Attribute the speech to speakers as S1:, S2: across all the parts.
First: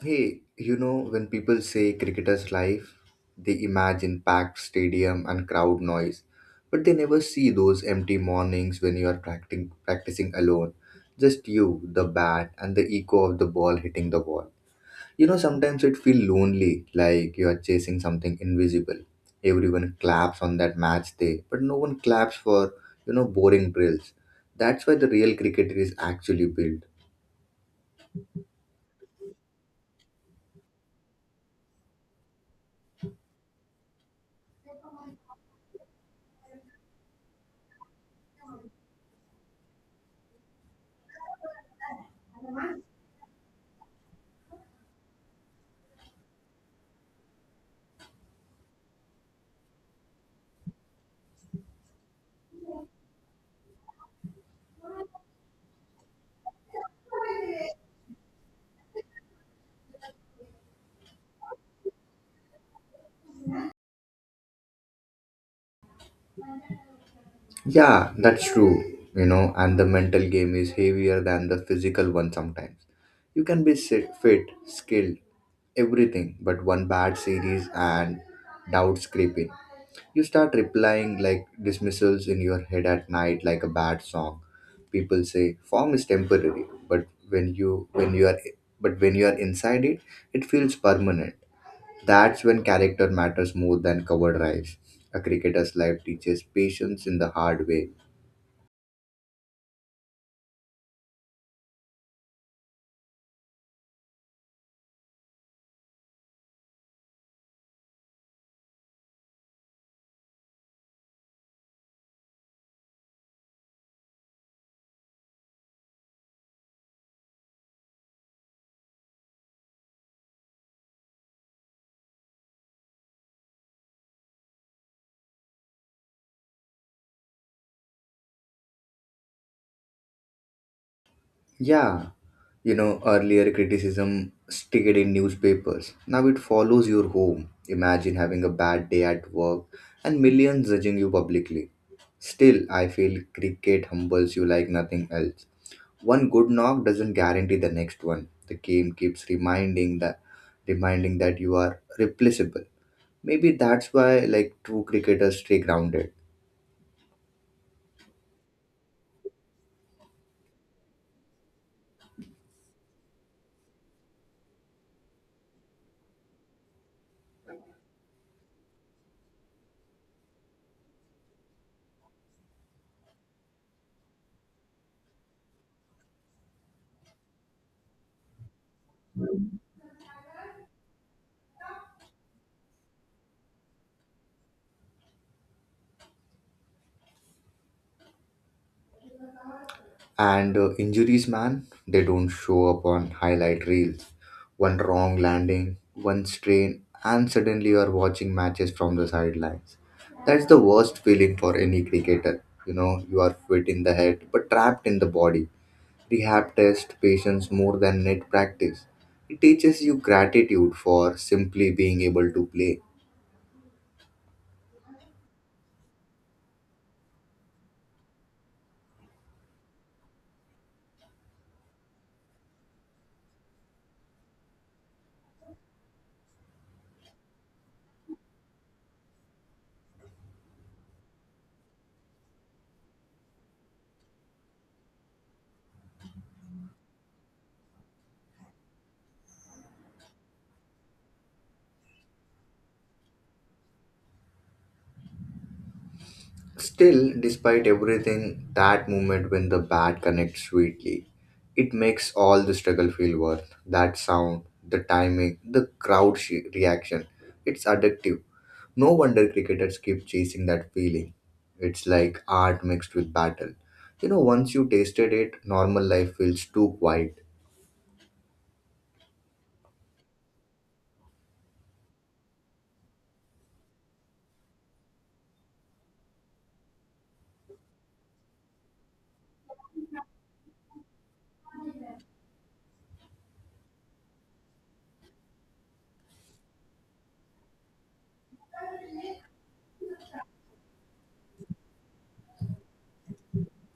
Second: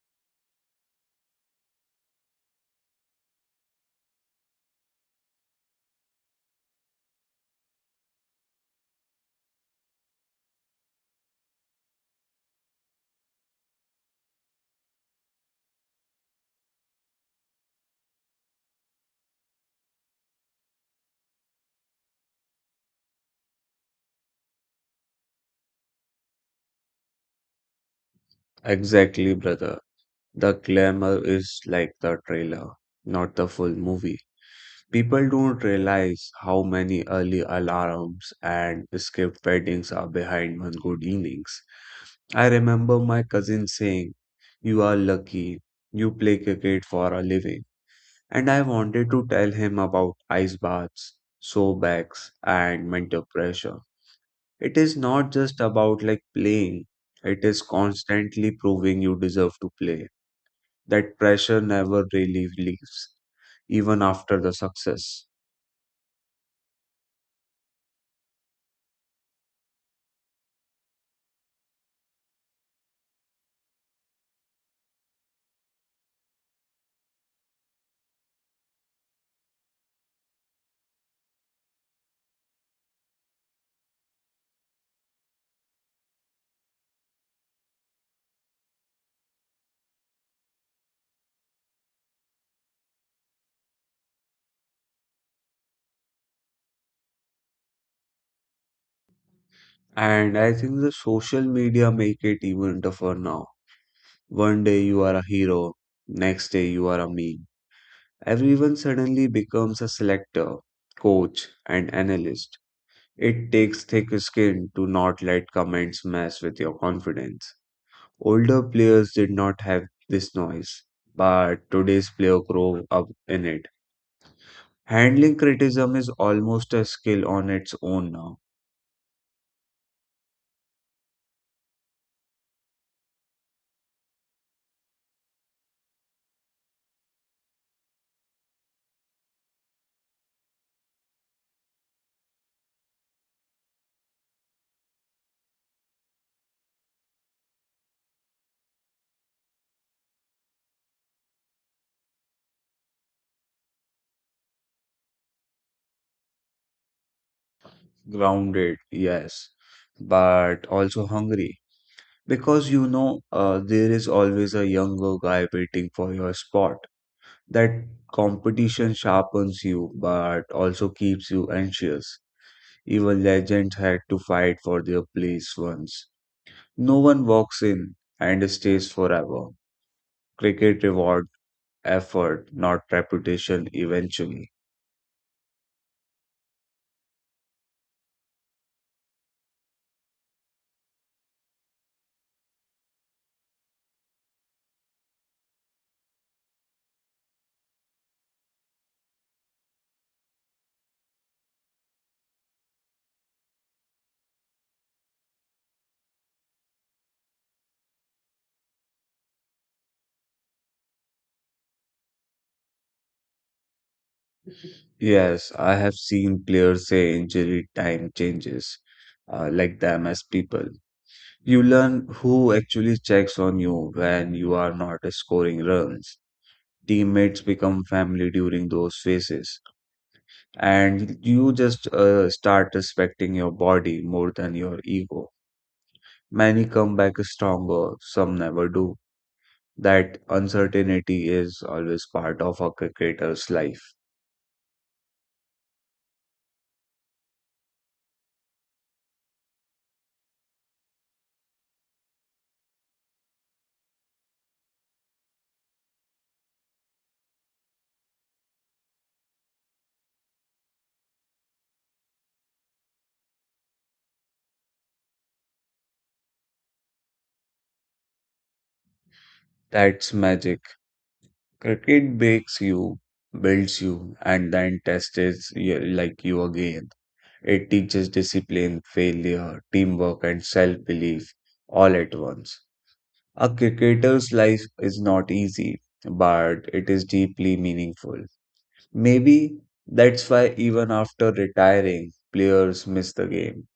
S1: Hey, you know, when people say cricketer's life, they imagine packed stadium and crowd noise, but they never see those empty mornings when you are practicing alone. Just you, the bat, and the echo of the ball hitting the wall. You know, sometimes it feels lonely, like you are chasing something invisible. Everyone claps on that match day, but no one claps for boring drills. That's why the real cricketer is actually built.
S2: Exactly, brother. The glamour is like the trailer, not the full movie. People don't realize how many early alarms and skipped weddings are behind one good innings. I remember my cousin saying, "You are lucky, you play cricket for a living." And I wanted to tell him about ice baths, sore backs, and mental pressure. It is not just about like playing, it is constantly proving you deserve to play. That pressure never really leaves, even after the success.
S1: Yeah, that's true. You know, and the mental game is heavier than the physical one sometimes. You can be sit, fit, skilled, everything, but one bad series and doubts creep in. You start replying like dismissals in your head at night like a bad song. People say form is temporary, but when you are inside it, it feels permanent. That's when character matters more than covered rise. A cricketer's life teaches patience in the hard way.
S2: And I think the social media make it even tougher now. One day you are a hero, next day you are a meme. Everyone suddenly becomes a selector, coach, and analyst. It takes thick skin to not let comments mess with your confidence. Older players did not have this noise, but today's player grow up in it. Handling criticism is almost a skill on its own now.
S1: Yeah, you know, earlier criticism stayed in newspapers. Now it follows your home. Imagine having a bad day at work and millions judging you publicly. Still, I feel cricket humbles you like nothing else. One good knock doesn't guarantee the next one. The game keeps reminding that you are replaceable. Maybe that's why like true cricketers stay grounded.
S2: Grounded, yes, but also hungry. Because there is always a younger guy waiting for your spot. That competition sharpens you, but also keeps you anxious. Even legends had to fight for their place once. No one walks in and stays forever. Cricket reward effort, not reputation eventually.
S1: And injuries, man, they don't show up on highlight reels. One wrong landing, one strain, and suddenly you're watching matches from the sidelines. That's the worst feeling for any cricketer. You know, you are fit in the head, but trapped in the body. Rehab tests patience more than net practice. It teaches you gratitude for simply being able to play.
S2: Yes, I have seen players say injury time changes, like them as people. You learn who actually checks on you when you are not scoring runs. Teammates become family during those phases, and you just start respecting your body more than your ego. Many come back stronger, some never do. That uncertainty is always part of a cricketer's life.
S1: Still, despite everything, that moment when the bat connects sweetly, it makes all the struggle feel worth. That sound, the timing, the crowd reaction, it's addictive. No wonder cricketers keep chasing that feeling. It's like art mixed with battle. You know, once you tasted it, normal life feels too quiet.
S2: That's magic. Cricket breaks you, builds you, and then tests you like you again. It teaches discipline, failure, teamwork, and self-belief all at once. A cricketer's life is not easy, but it is deeply meaningful. Maybe that's why even after retiring, players miss the game.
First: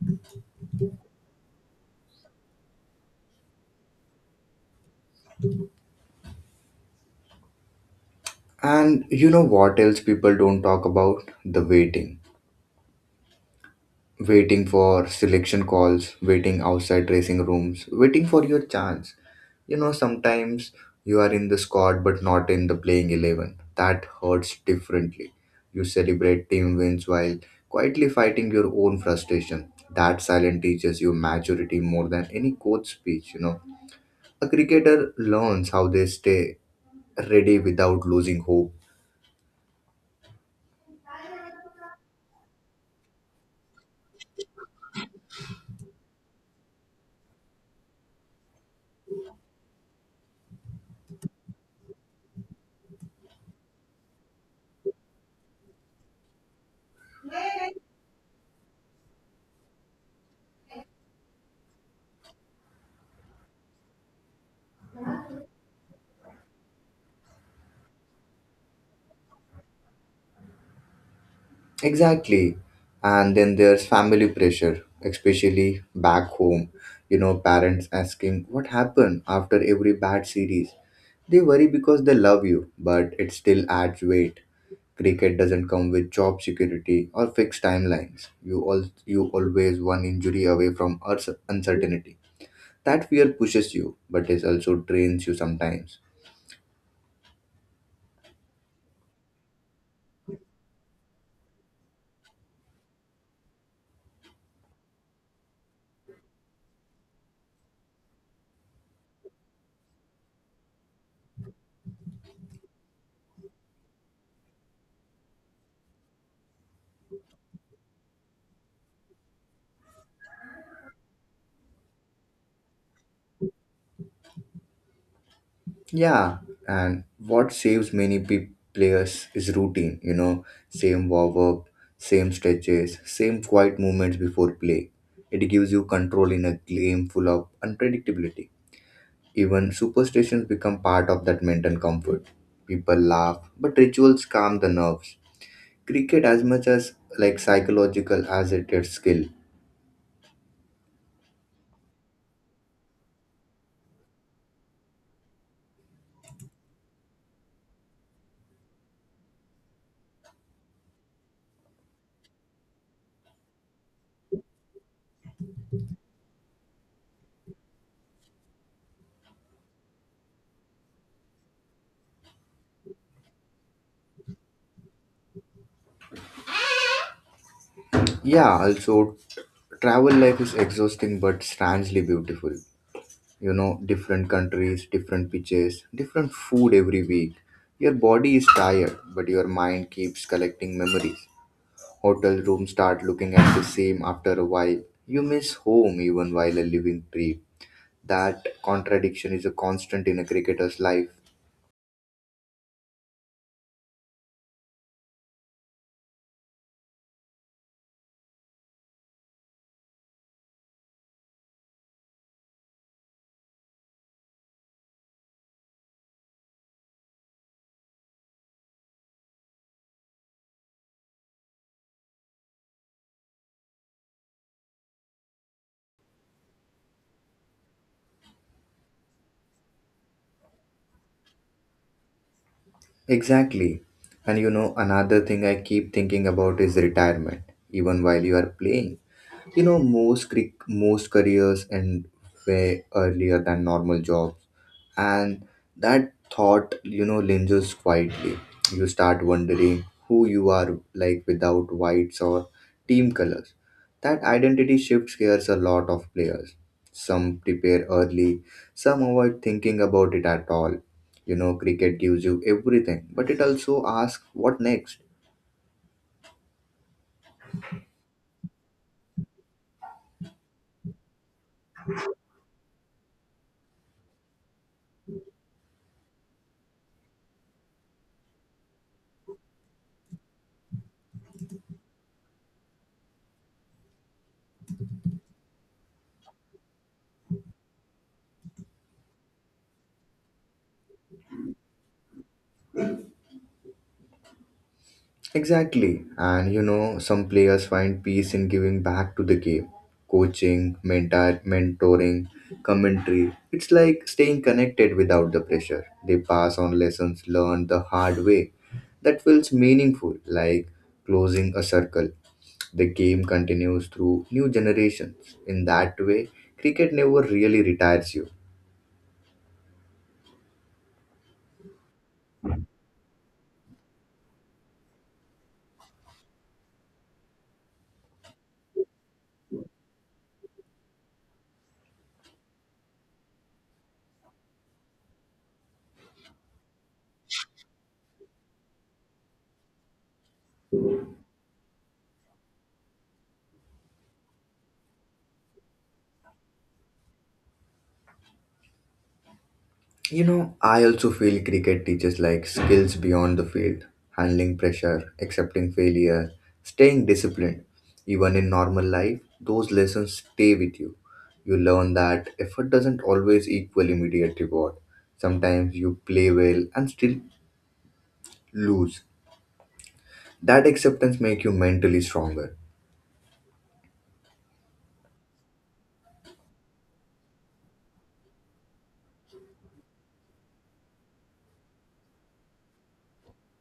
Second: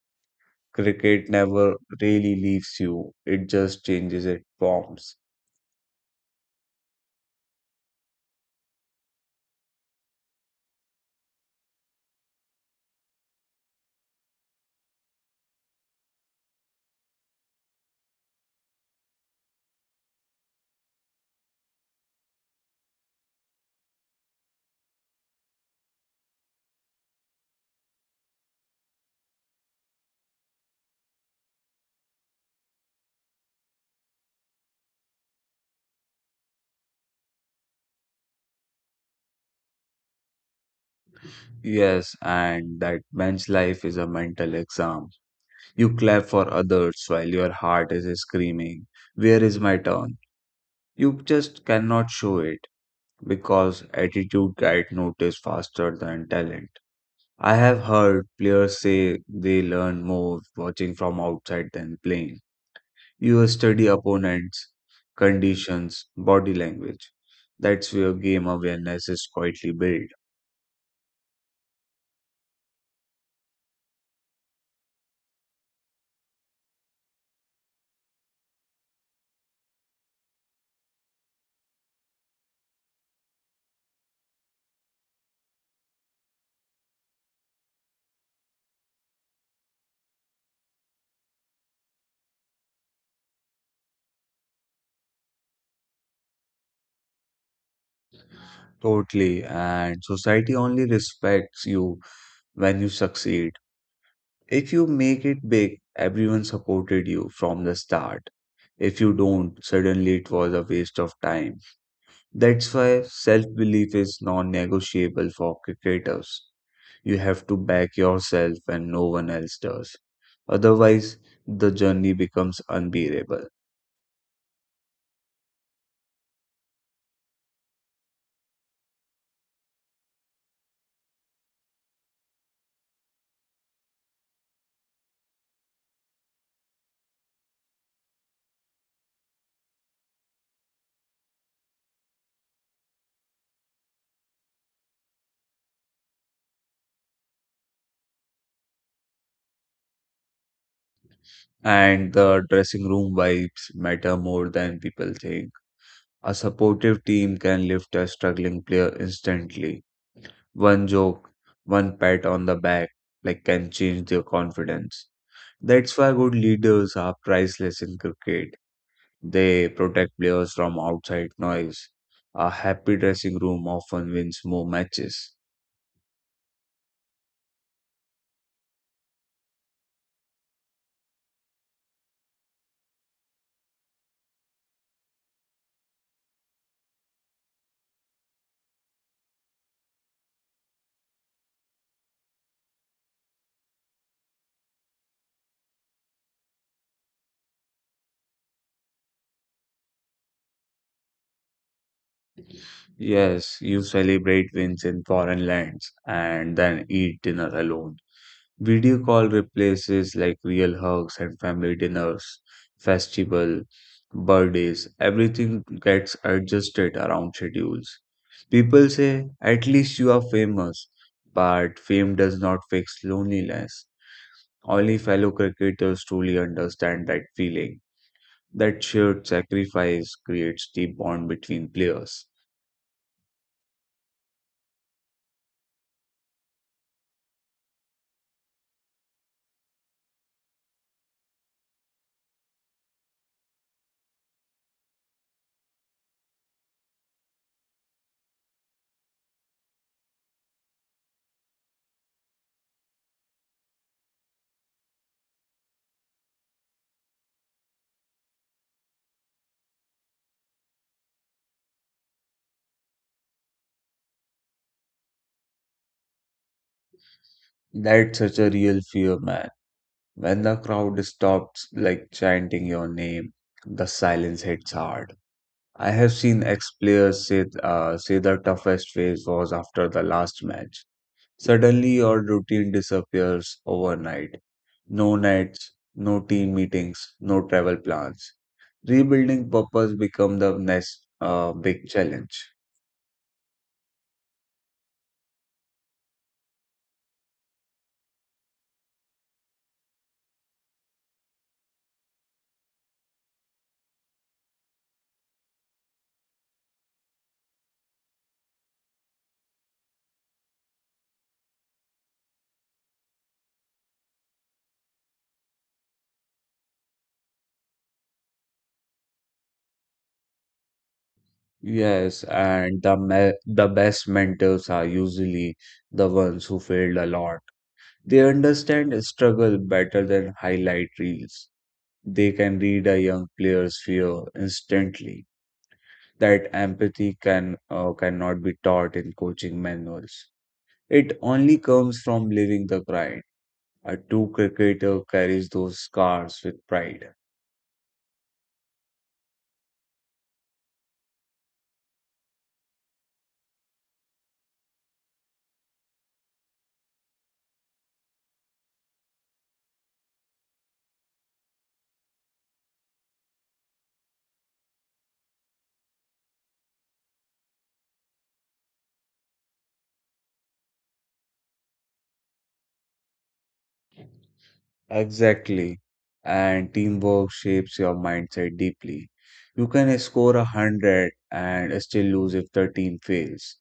S2: Cricket never really leaves you, it just changes its forms.
S1: And you know what else people don't talk about? The waiting. Waiting for selection calls, waiting outside dressing rooms, waiting for your chance. You know, sometimes you are in the squad but not in the playing 11. That hurts differently. You celebrate team wins while quietly fighting your own frustration. That silence teaches you maturity more than any coach speech. A cricketer learns how they stay ready without losing hope.
S2: Yes, and that bench life is a mental exam. You clap for others while your heart is screaming, "Where is my turn?" You just cannot show it because attitude gets noticed faster than talent. I have heard players say they learn more watching from outside than playing. You study opponents, conditions, body language. That's where game awareness is quietly built.
S1: Exactly. And then there's family pressure, especially back home. You know, parents asking what happened after every bad series. They worry because they love you, but it still adds weight. Cricket doesn't come with job security or fixed timelines. You always one injury away from uncertainty. That fear pushes you, but it also drains you sometimes.
S2: Totally, and society only respects you when you succeed. If you make it big, everyone supported you from the start. If you don't, suddenly it was a waste of time. That's why self belief is non negotiable for cricketers. You have to back yourself when no one else does. Otherwise, the journey becomes unbearable.
S1: Yeah, and what saves many players is routine, same warm up, same stretches, same quiet movements before play. It gives you control in a game full of unpredictability. Even superstitions become part of that mental comfort. People laugh, but rituals calm the nerves. Cricket, as much as like psychological as it is skill.
S2: And the dressing room vibes matter more than people think. A supportive team can lift a struggling player instantly. One joke, one pat on the back, like can change their confidence. That's why good leaders are priceless in cricket. They protect players from outside noise. A happy dressing room often wins more matches.
S1: Yeah, also travel life is exhausting but strangely beautiful. You know, different countries, different pitches, different food every week. Your body is tired but your mind keeps collecting memories. Hotel rooms start looking at the same after a while. You miss home even while a living trip. That contradiction is a constant in a cricketer's life.
S2: Yes, you celebrate wins in foreign lands and then eat dinner alone. Video call replaces like real hugs and family dinners, festival, birthdays, everything gets adjusted around schedules. People say, at least you are famous, but fame does not fix loneliness. Only fellow cricketers truly understand that feeling. That shared sacrifice creates deep bond between players.
S1: Exactly. And you know, another thing I keep thinking about is retirement, even while you are playing. You know, most careers end way earlier than normal jobs, and that thought lingers quietly. You start wondering who you are like without whites or team colors. That identity shift scares a lot of players. Some prepare early, some avoid thinking about it at all. You know, cricket gives you everything, but it also asks what next.
S2: That's such a real fear, man. When the crowd stops like chanting your name, the silence hits hard. I have seen ex players say the toughest phase was after the last match. Suddenly, your routine disappears overnight. No nights, no team meetings, no travel plans. Rebuilding purpose become the next big challenge.
S1: Exactly. And you know, some players find peace in giving back to the game. Coaching, mentoring, commentary. It's like staying connected without the pressure. They pass on lessons learned the hard way. That feels meaningful, like closing a circle. The game continues through new generations. In that way, cricket never really retires you.
S2: Yes, and the best mentors are usually the ones who failed a lot. They understand struggle better than highlight reels. They can read a young player's fear instantly. That empathy cannot be taught in coaching manuals. It only comes from living the grind. A true cricketer carries those scars with pride.
S1: You know, I also feel cricket teaches like skills beyond the field, handling pressure, accepting failure, staying disciplined. Even in normal life, those lessons stay with you. You learn that effort doesn't always equal immediate reward. Sometimes you play well and still lose. That acceptance makes you mentally stronger.
S2: Exactly. And teamwork shapes your mindset deeply. You can score a hundred and still lose if the team fails.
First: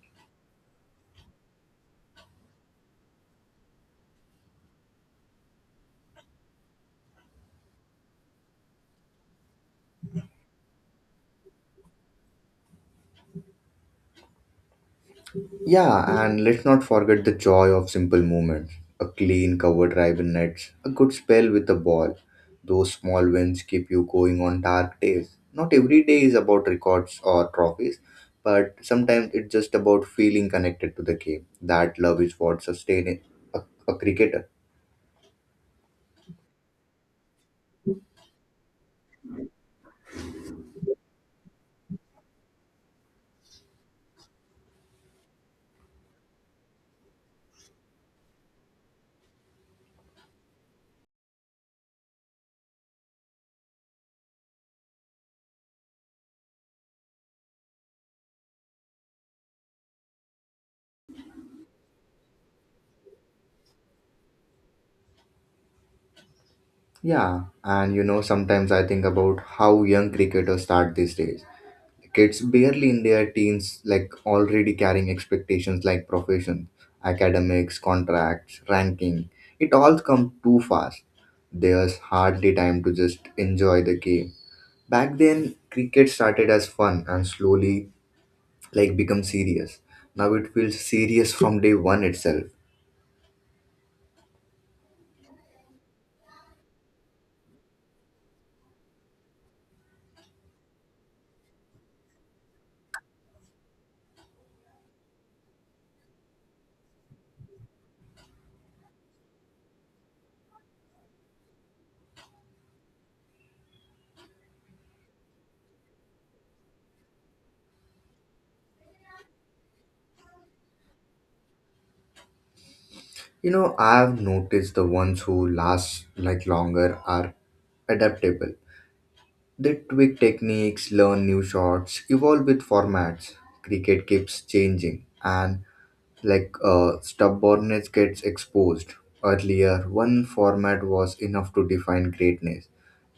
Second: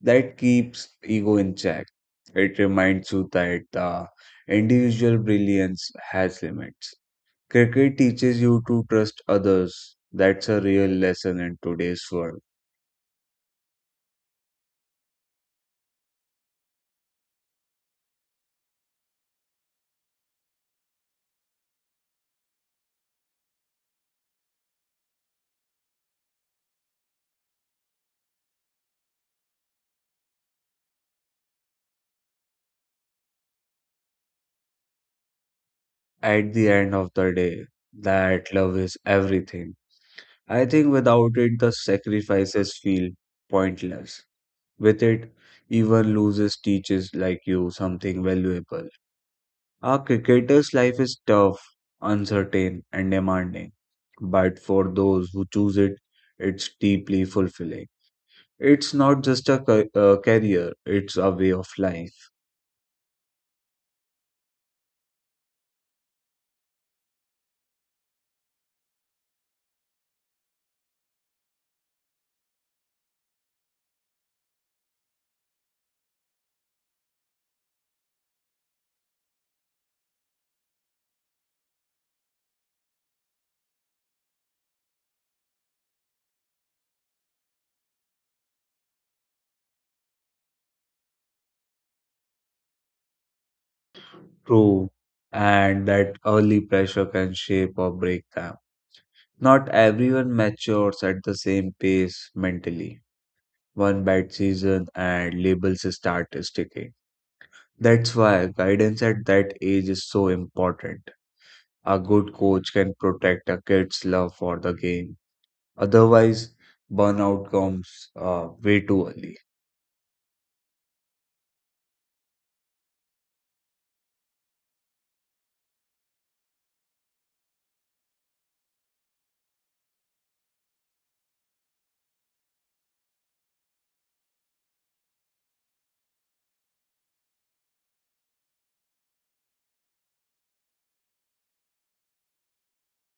S2: That keeps ego in check. It reminds you that the individual brilliance has limits. Cricket teaches you to trust others. That's a real lesson in today's world.
S1: Yeah, and let's not forget the joy of simple movements. A clean covered ribbon nets, a good spell with a ball. Those small wins keep you going on dark days. Not every day is about records or trophies, but sometimes it's just about feeling connected to the game. That love is what sustains a, a cricketer.
S2: At the end of the day, that love is everything. I think without it, the sacrifices feel pointless. With it, even loses teaches like you something valuable. A cricketer's life is tough, uncertain, and demanding, but for those who choose it, it's deeply fulfilling. It's not just a career, it's a way of life.
S1: Yeah, and you know, sometimes I think about how young cricketers start these days. Kids barely in their teens, like already carrying expectations like profession, academics, contracts, ranking. It all comes too fast. There's hardly time to just enjoy the game. Back then, cricket started as fun and slowly like become serious. Now it feels serious from day one itself.
S2: True, and that early pressure can shape or break them. Not everyone matures at the same pace mentally. One bad season and labels start sticking. That's why guidance at that age is so important. A good coach can protect a kid's love for the game. Otherwise, burnout comes way too early.
S1: You know, I've noticed the ones who last like longer are adaptable. They tweak techniques, learn new shots, evolve with formats. Cricket keeps changing, and like stubbornness gets exposed. Earlier, one format was enough to define greatness.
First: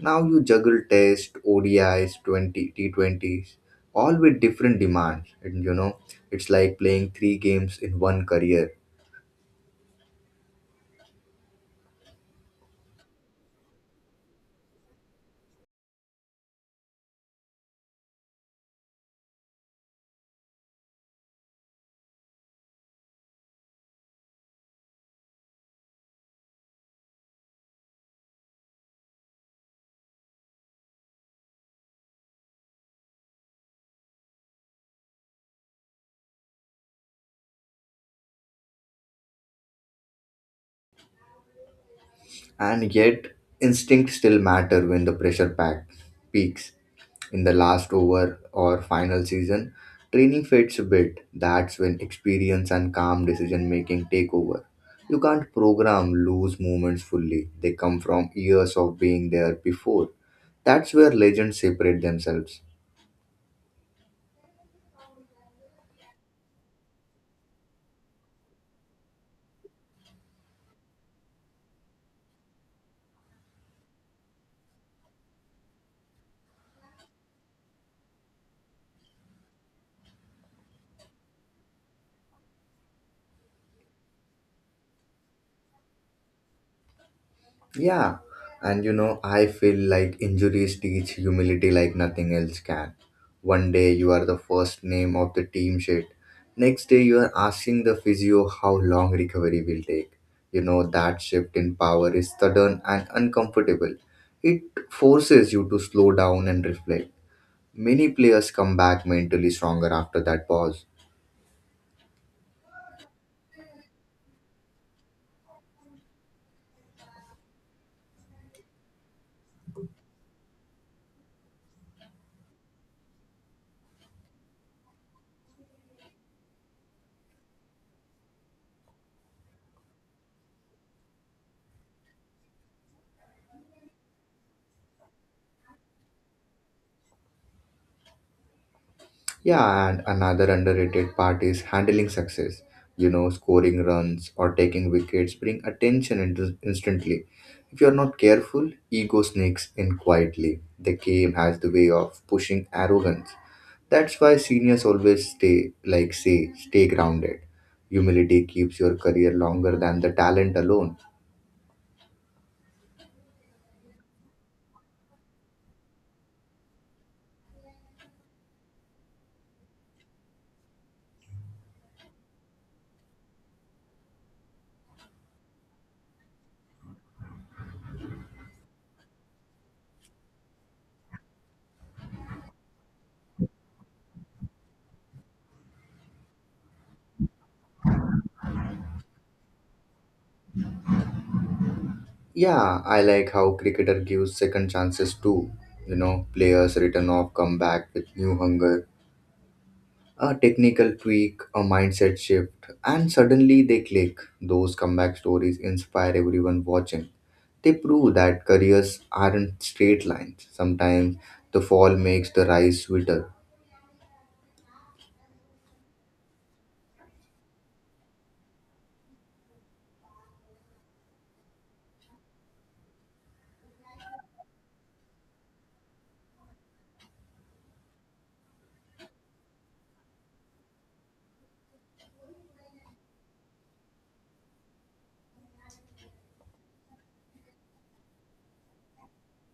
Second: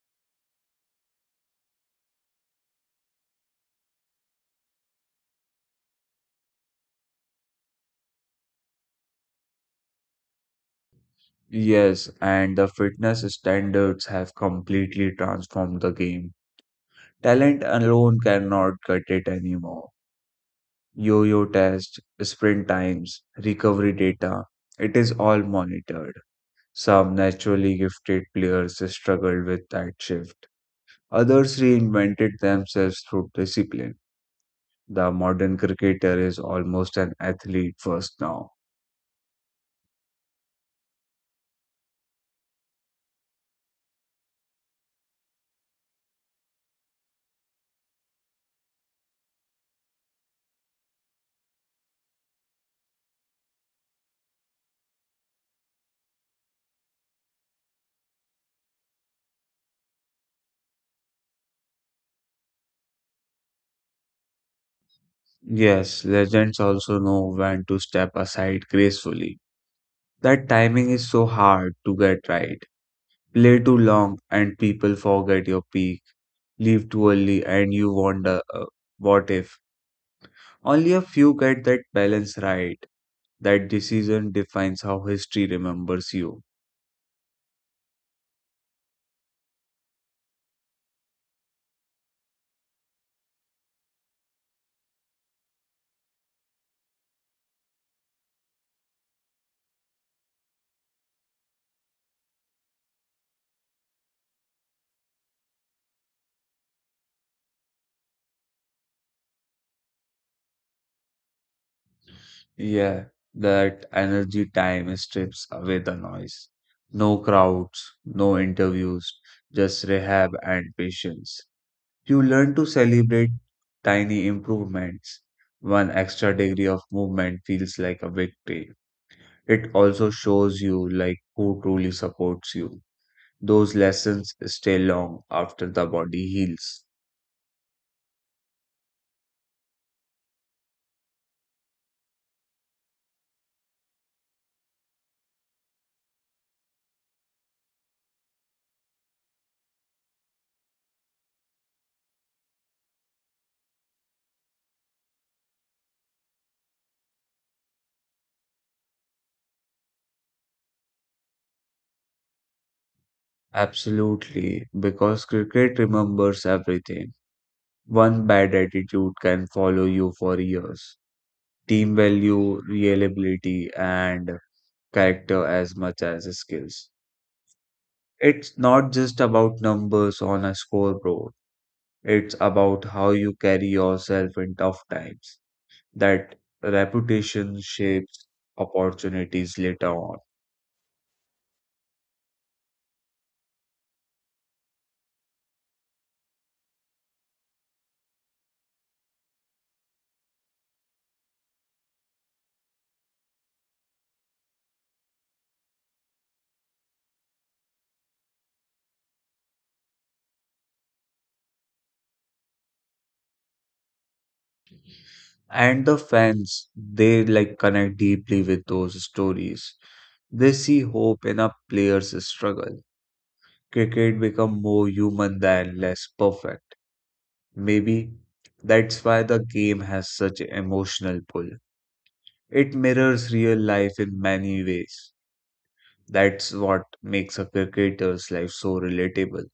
S1: Now you juggle Test, ODIs, 20, T20s, all with different demands. And you know, it's like playing three games in one career.
S2: Yes, and the fitness standards have completely transformed the game. Talent alone cannot cut it anymore. Yo yo test, sprint times, recovery data, it is all monitored. Some naturally gifted players struggle with that shift. Others reinvented themselves through discipline. The modern cricketer is almost an athlete first now.
S1: And yet instinct still matter when the pressure pack peaks in the last over or final season training fades a bit. That's when experience and calm decision making take over. You can't program loose movements fully. They come from years of being there before. That's where legends separate themselves.
S2: Yes, legends also know when to step aside gracefully. That timing is so hard to get right. Play too long and people forget your peak. Leave too early and you wonder what if. Only a few get that balance right. That decision defines how history remembers you.
S1: Yeah, and you know, I feel like injuries teach humility like nothing else can. One day you are the first name of the team sheet. Next day you are asking the physio how long recovery will take. You know, that shift in power is sudden and uncomfortable. It forces you to slow down and reflect. Many players come back mentally stronger after that pause.
S2: Yeah, that energy time strips away the noise. No crowds, no interviews, just rehab and patience. You learn to celebrate tiny improvements. One extra degree of movement feels like a victory. It also shows you like who truly supports you. Those lessons stay long after the body heals.
S1: Yeah, and another underrated part is handling success. You know, scoring runs or taking wickets bring attention instantly. If you're not careful, ego sneaks in quietly. The game has the way of pushing arrogance. That's why seniors always stay grounded. Humility keeps your career longer than the talent alone.
S2: Absolutely, because cricket remembers everything. One bad attitude can follow you for years. Team value, reliability, and character as much as skills. It's not just about numbers on a scoreboard, it's about how you carry yourself in tough times. That reputation shapes opportunities later on.
S1: Yeah, I like how cricketer gives second chances too. You know, players return off, come back with new hunger, a technical tweak, a mindset shift, and suddenly they click. Those comeback stories inspire everyone watching. They prove that careers aren't straight lines. Sometimes the fall makes the rise sweeter.
S2: And the fans, they like connect deeply with those stories. They see hope in a player's struggle. Cricket become more human than less perfect. Maybe that's why the game has such emotional pull. It mirrors real life in many ways. That's what makes a cricketer's life so relatable.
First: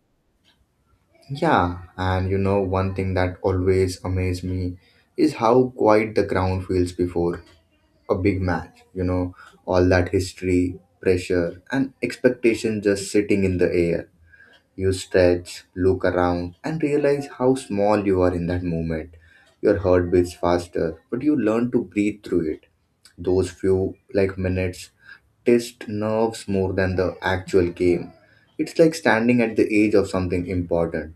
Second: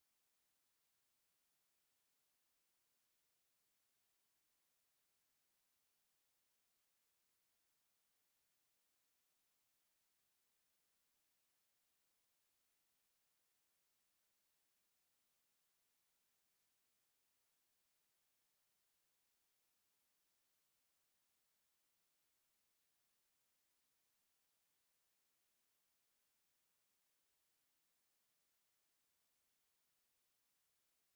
S1: Yeah, and you know, one thing that always amazed me is how quiet the ground feels before a big match. You know, all that history, pressure, and expectation just sitting in the air. You stretch, look around, and realize how small you are in that moment. Your heart beats faster, but you learn to breathe through it. Those few like minutes test nerves more than the actual game. It's like standing at the edge of something important.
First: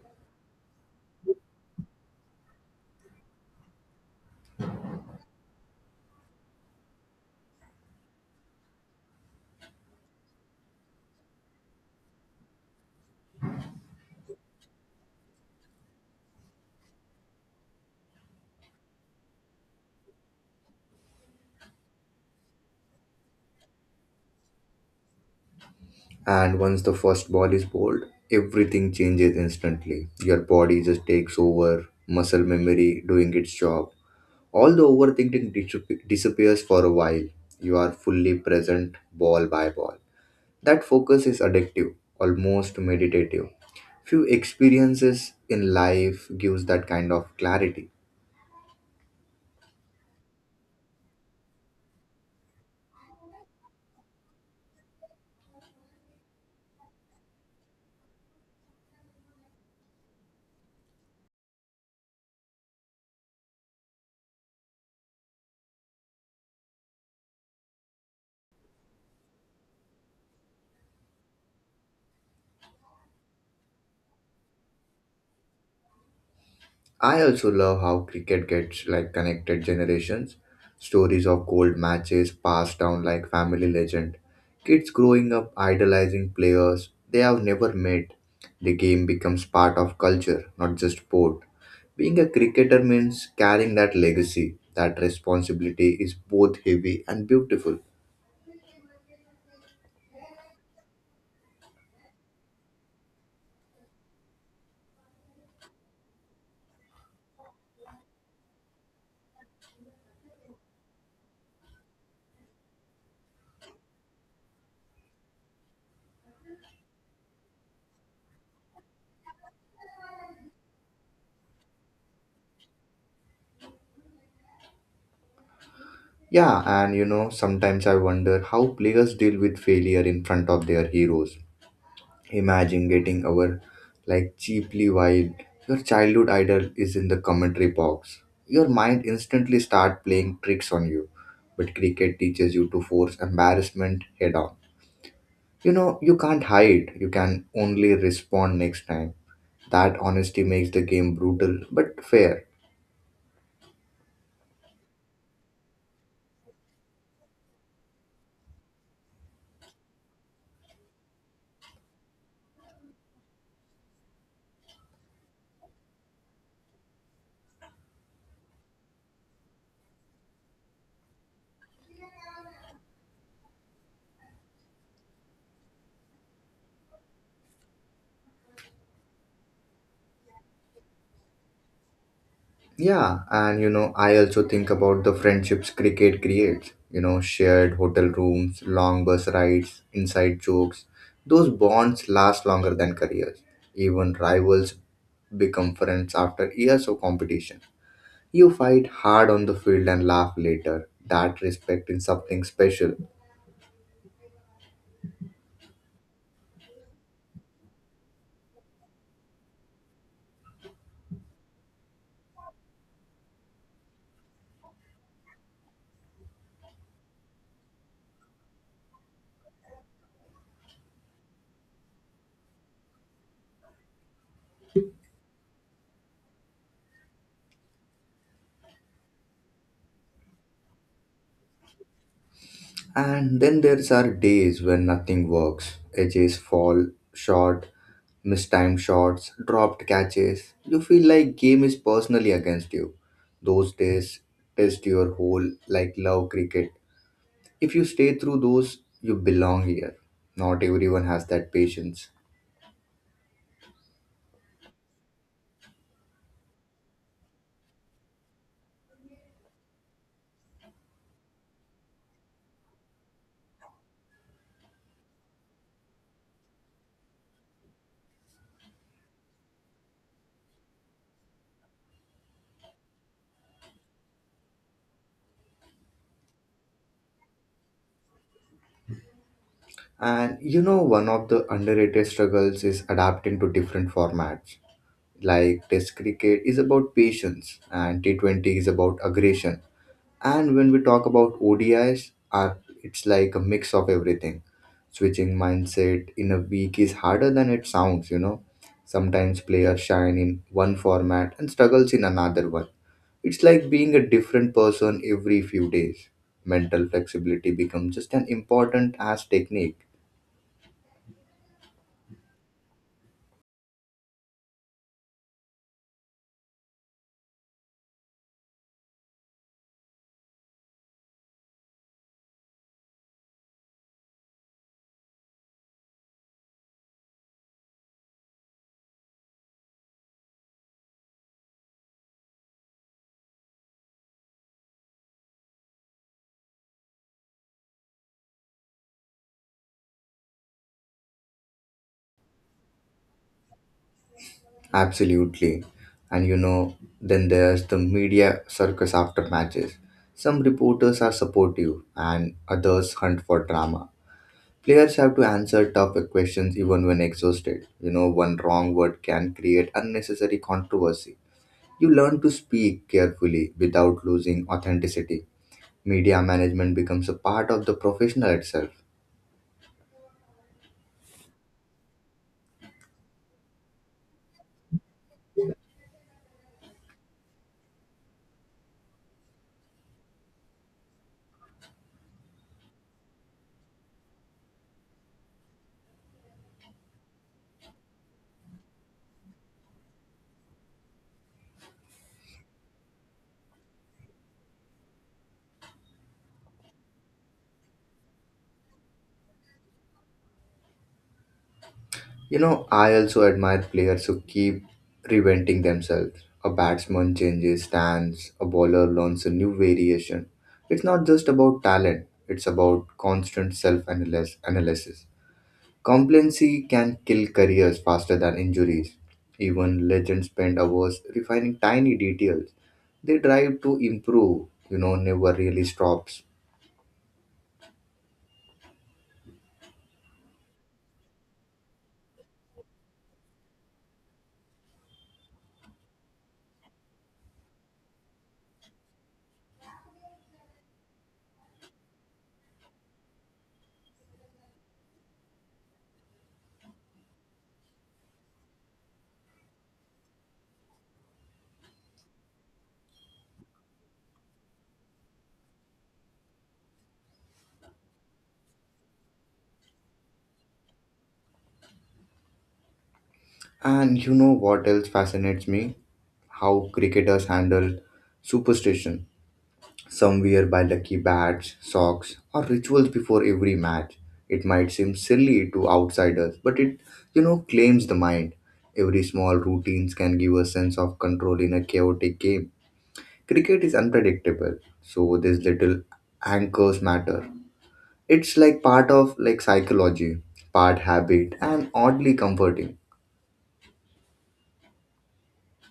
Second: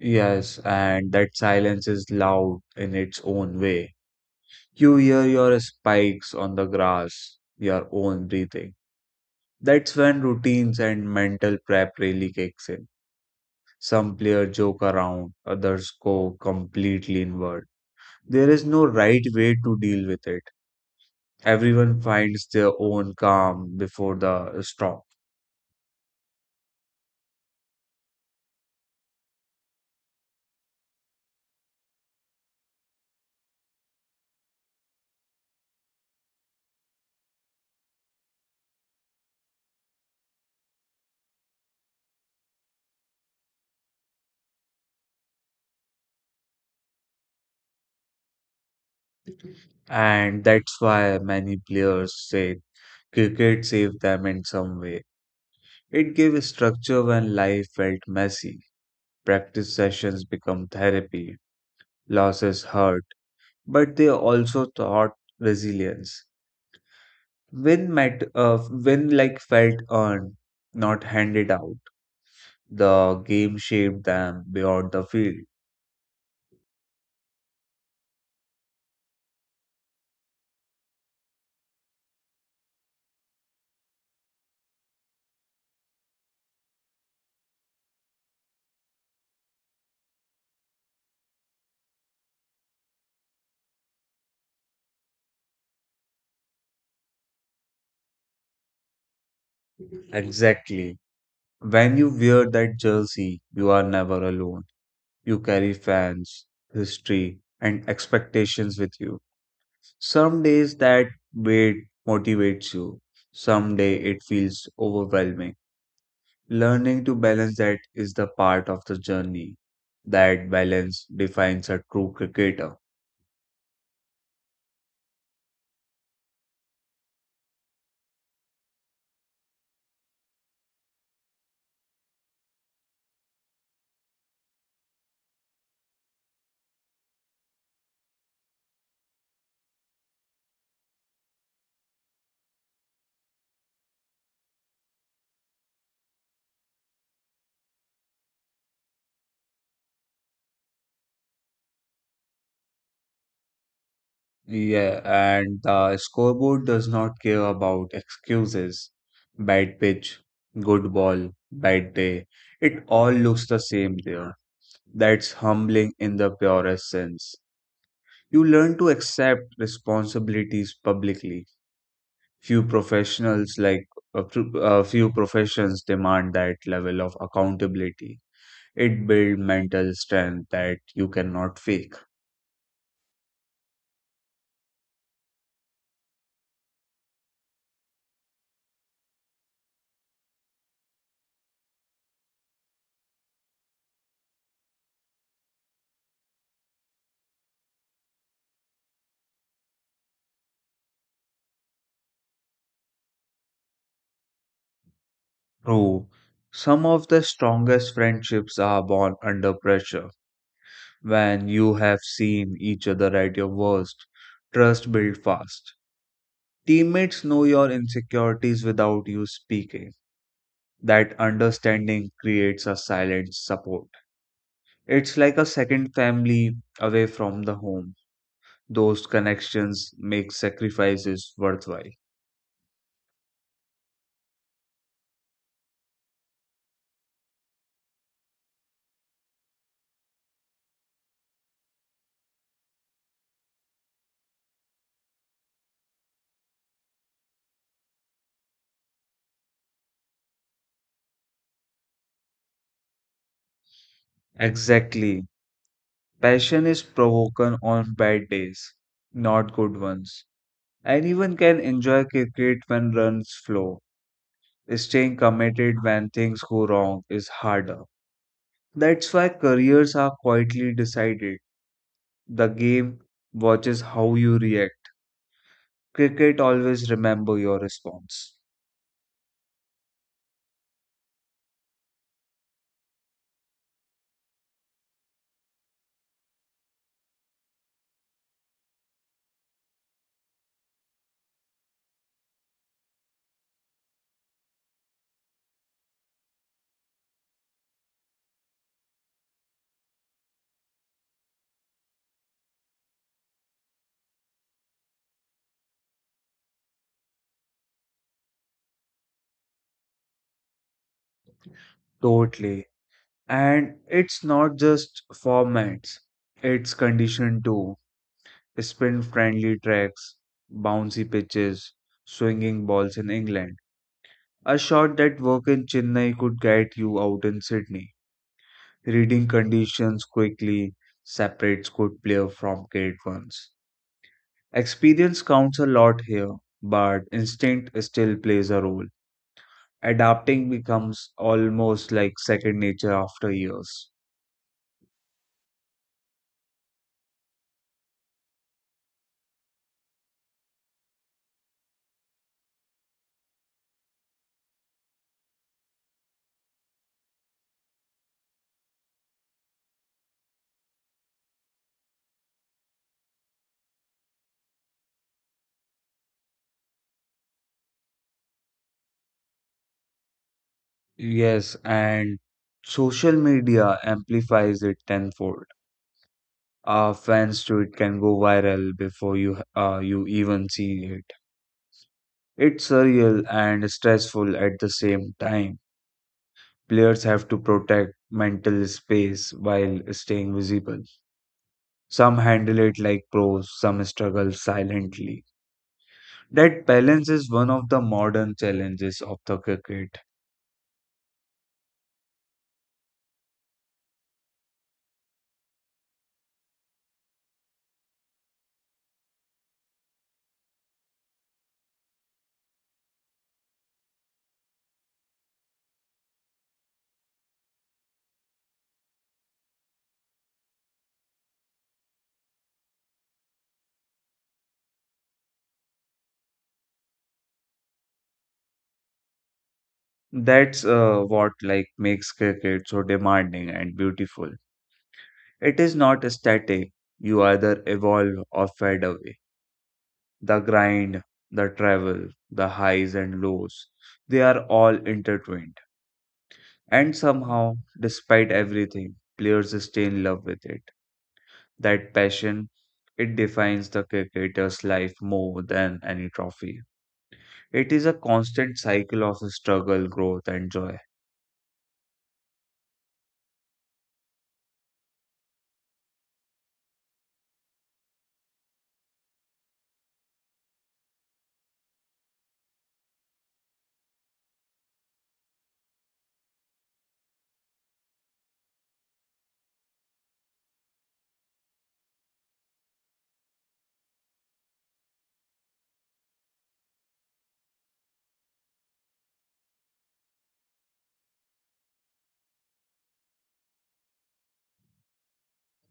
S2: Yes, and that silence is loud in its own way. You hear your spikes on the grass, your own breathing. That's when routines and mental prep really kicks in. Some players joke around, others go completely inward. There is no right way to deal with it. Everyone finds their own calm before the storm.
S1: And once the first ball is bowled, everything changes instantly. Your body just takes over, muscle memory doing its job. All the overthinking disappears for a while. You are fully present ball by ball. That focus is addictive, almost meditative. Few experiences in life gives that kind of clarity.
S2: And that's why many players say cricket saved them in some way. It gave structure when life felt messy. Practice sessions become therapy. Losses hurt, but they also taught resilience. Win like felt earned, not handed out. The game shaped them beyond the field.
S1: I also love how cricket gets like connected generations. Stories of gold matches passed down like family legend. Kids growing up idolizing players they have never met. The game becomes part of culture, not just sport. Being a cricketer means carrying that legacy. That responsibility is both heavy and beautiful.
S2: Exactly. When you wear that jersey, you are never alone. You carry fans, history, and expectations with you. Some days that weight motivates you, some day it feels overwhelming. Learning to balance that is the part of the journey. That balance defines a true cricketer.
S1: Yeah, and you know, sometimes I wonder how players deal with failure in front of their heroes. Imagine getting over like cheaply while your childhood idol is in the commentary box. Your mind instantly start playing tricks on you. But cricket teaches you to force embarrassment head on. You know, you can't hide, you can only respond next time. That honesty makes the game brutal but fair.
S2: Yeah, and the scoreboard does not care about excuses. Bad pitch, good ball, bad day. It all looks the same there. That's humbling in the purest sense. You learn to accept responsibilities publicly. Few professionals, a few professions, demand that level of accountability. It builds mental strength that you cannot fake.
S1: Yeah, and you know, I also think about the friendships cricket creates. You know, shared hotel rooms, long bus rides, inside jokes. Those bonds last longer than careers. Even rivals become friends after years of competition. You fight hard on the field and laugh later. That respect is something special.
S2: True, some of the strongest friendships are born under pressure. When you have seen each other at your worst, trust builds fast. Teammates know your insecurities without you speaking. That understanding creates a silent support. It's like a second family away from the home. Those connections make sacrifices worthwhile.
S1: And then there's our days when nothing works. Edges fall short, mistimed shots, dropped catches. You feel like game is personally against you. Those days test your whole like love cricket. If you stay through those, you belong here. Not everyone has that patience.
S2: Exactly. Passion is provoken on bad days, not good ones. Anyone can enjoy cricket when runs flow. Staying committed when things go wrong is harder. That's why careers are quietly decided. The game watches how you react. Cricket always remember your response.
S1: And you know one of the underrated struggles is adapting to different formats. Like test cricket is about patience and T20 is about aggression. And when we talk about ODIs, are it's like a mix of everything. Switching mindset in a week is harder than it sounds. Sometimes players shine in one format and struggles in another one. It's like being a different person every few days. Mental flexibility becomes just an important as technique.
S2: Totally. And it's not just formats, it's condition too. Spin friendly tracks, bouncy pitches, swinging balls in England. A shot that worked in Chennai could get you out in Sydney. Reading conditions quickly separates good player from great ones. Experience counts a lot here, but instinct still plays a role. Adapting becomes almost like second nature after years.
S1: Absolutely. And you know, then there's the media circus after matches. Some reporters are supportive and others hunt for drama. Players have to answer tough questions even when exhausted. You know, one wrong word can create unnecessary controversy. You learn to speak carefully without losing authenticity. Media management becomes a part of the professional itself.
S2: Yes, and social media amplifies it tenfold. Our fans to it can go viral before you even see it. It's surreal and stressful at the same time. Players have to protect mental space while staying visible. Some handle it like pros, some struggle silently. That balance is one of the modern challenges of the cricket.
S1: You know, I also admire players who keep reinventing themselves. A batsman changes stance, a bowler learns a new variation. It's not just about talent, it's about constant self analysis. Complacency can kill careers faster than injuries. Even legends spend hours refining tiny details. They drive to improve, never really stops.
S2: That's what like makes cricket so demanding and beautiful. It is not static. You either evolve or fade away. The grind, the travel, the highs and lows, they are all intertwined. And somehow, despite everything, players stay in love with it. That passion, it defines the cricketer's life more than any trophy. It is a constant cycle of struggle, growth, and joy.
S1: And you know what else fascinates me? How cricketers handle superstition. Some wear by lucky bats, socks, or rituals before every match. It might seem silly to outsiders, but it claims the mind. Every small routines can give a sense of control in a chaotic game. Cricket is unpredictable, so these little anchors matter. It's like part of like psychology, part habit, and oddly comforting.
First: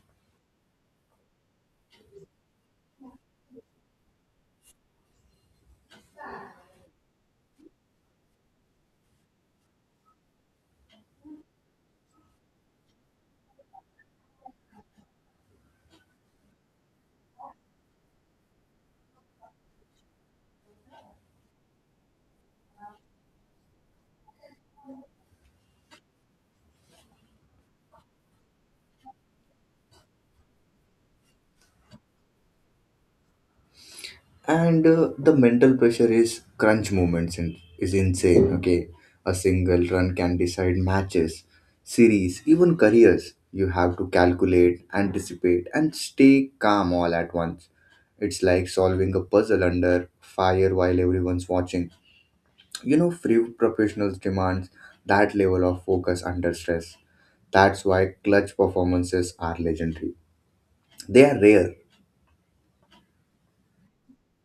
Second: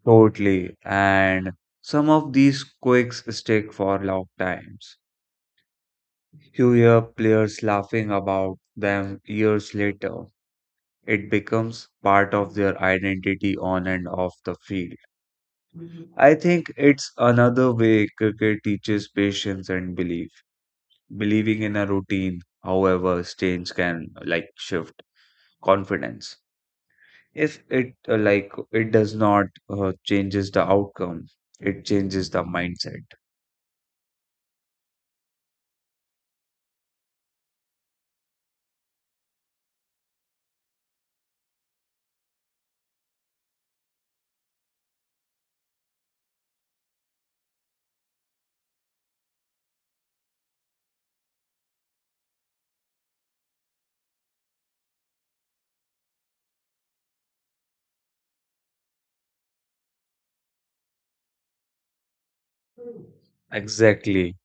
S2: Totally. And some of these quirks stick for long times. You hear players laughing about them years later. It becomes part of their identity on and off the field. I think it's another way cricket teaches patience and belief. Believing in a routine, however strange, can like shift confidence. If it like it does not changes the outcome, it changes the mindset.
S1: And the mental pressure is crunch moments is insane. Okay, a single run can decide matches, series, even careers. You have to calculate, anticipate, and stay calm all at once. It's like solving a puzzle under fire while everyone's watching. You know, few professionals demands that level of focus under stress. That's why clutch performances are legendary. They are rare.
S2: Exactly.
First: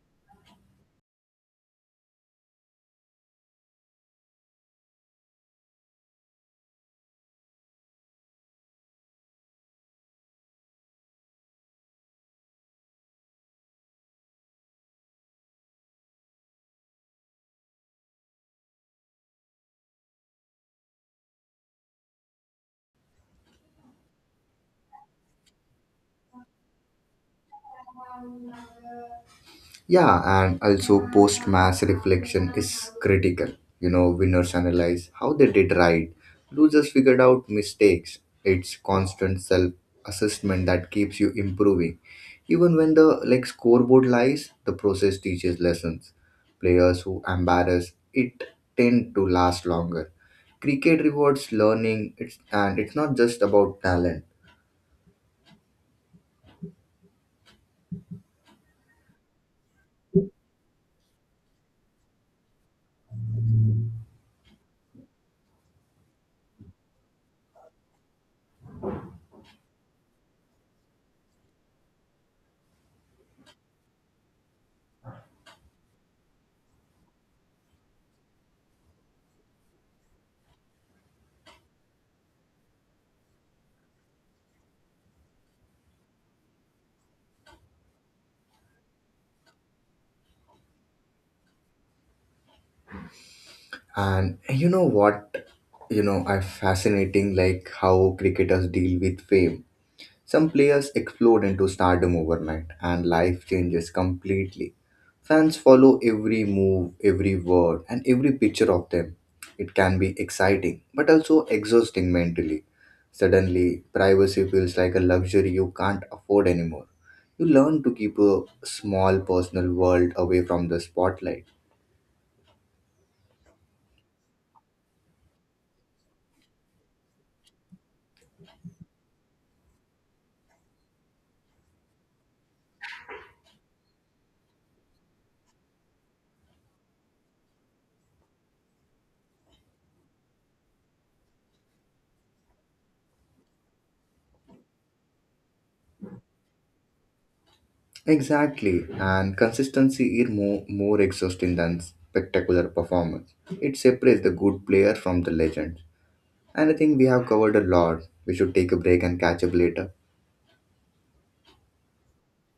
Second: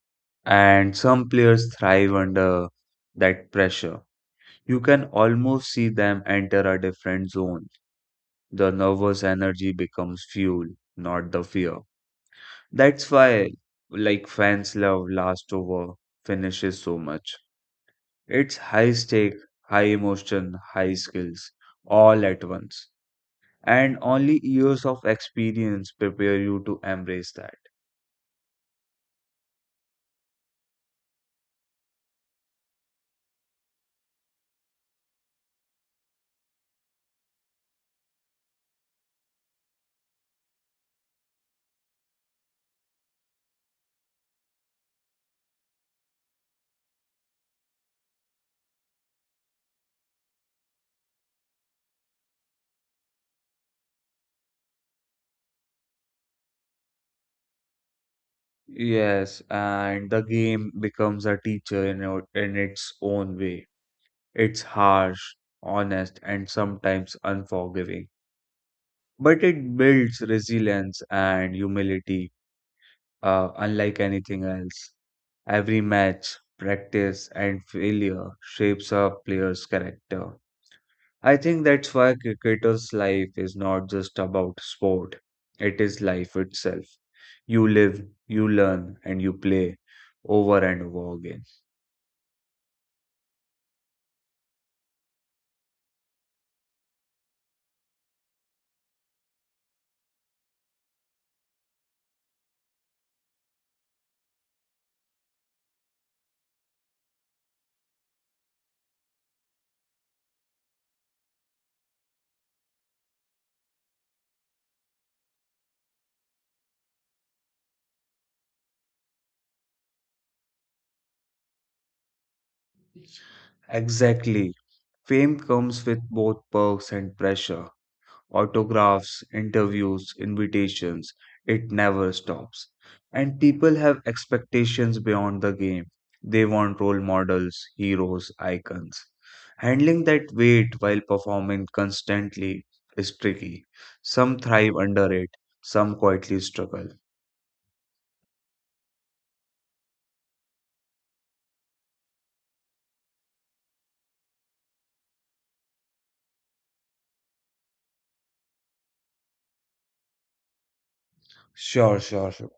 S2: And some players thrive under that pressure. You can almost see them enter a different zone. The nervous energy becomes fuel, not the fear. That's why, like, fans love last over finishes so much. It's high stake, high emotion, high skills, all at once. And only years of experience prepare you to embrace that.
S1: Yeah, and also post match reflection is critical. You know, winners analyze how they did right, losers figured out mistakes. It's constant self assessment that keeps you improving. Even when the like scoreboard lies, the process teaches lessons. Players who embarrass it tend to last longer. Cricket rewards learning, it's and it's not just about talent.
S2: Yes, and the game becomes a teacher in its own way. It's harsh, honest, and sometimes unforgiving, but it builds resilience and humility, unlike anything else. Every match, practice, and failure shapes a player's character. I think that's why cricketer's life is not just about sport, it is life itself. You live, you learn, and you play over and over again.
S1: And you know what? You know, I fascinating like how cricketers deal with fame. Some players explode into stardom overnight and life changes completely. Fans follow every move, every word, and every picture of them. It can be exciting, but also exhausting mentally. Suddenly, privacy feels like a luxury you can't afford anymore. You learn to keep a small personal world away from the spotlight.
S2: Exactly. Fame comes with both perks and pressure. Autographs, interviews, invitations. It never stops. And people have expectations beyond the game. They want role models, heroes, icons. Handling that weight while performing constantly is tricky. Some thrive under it, some quietly struggle.
S1: Exactly, and consistency is more exhausting than spectacular performance. It separates the good player from the legend. And I think we have covered a lot. We should take a break and catch up later.
S2: Sure, sure, sure.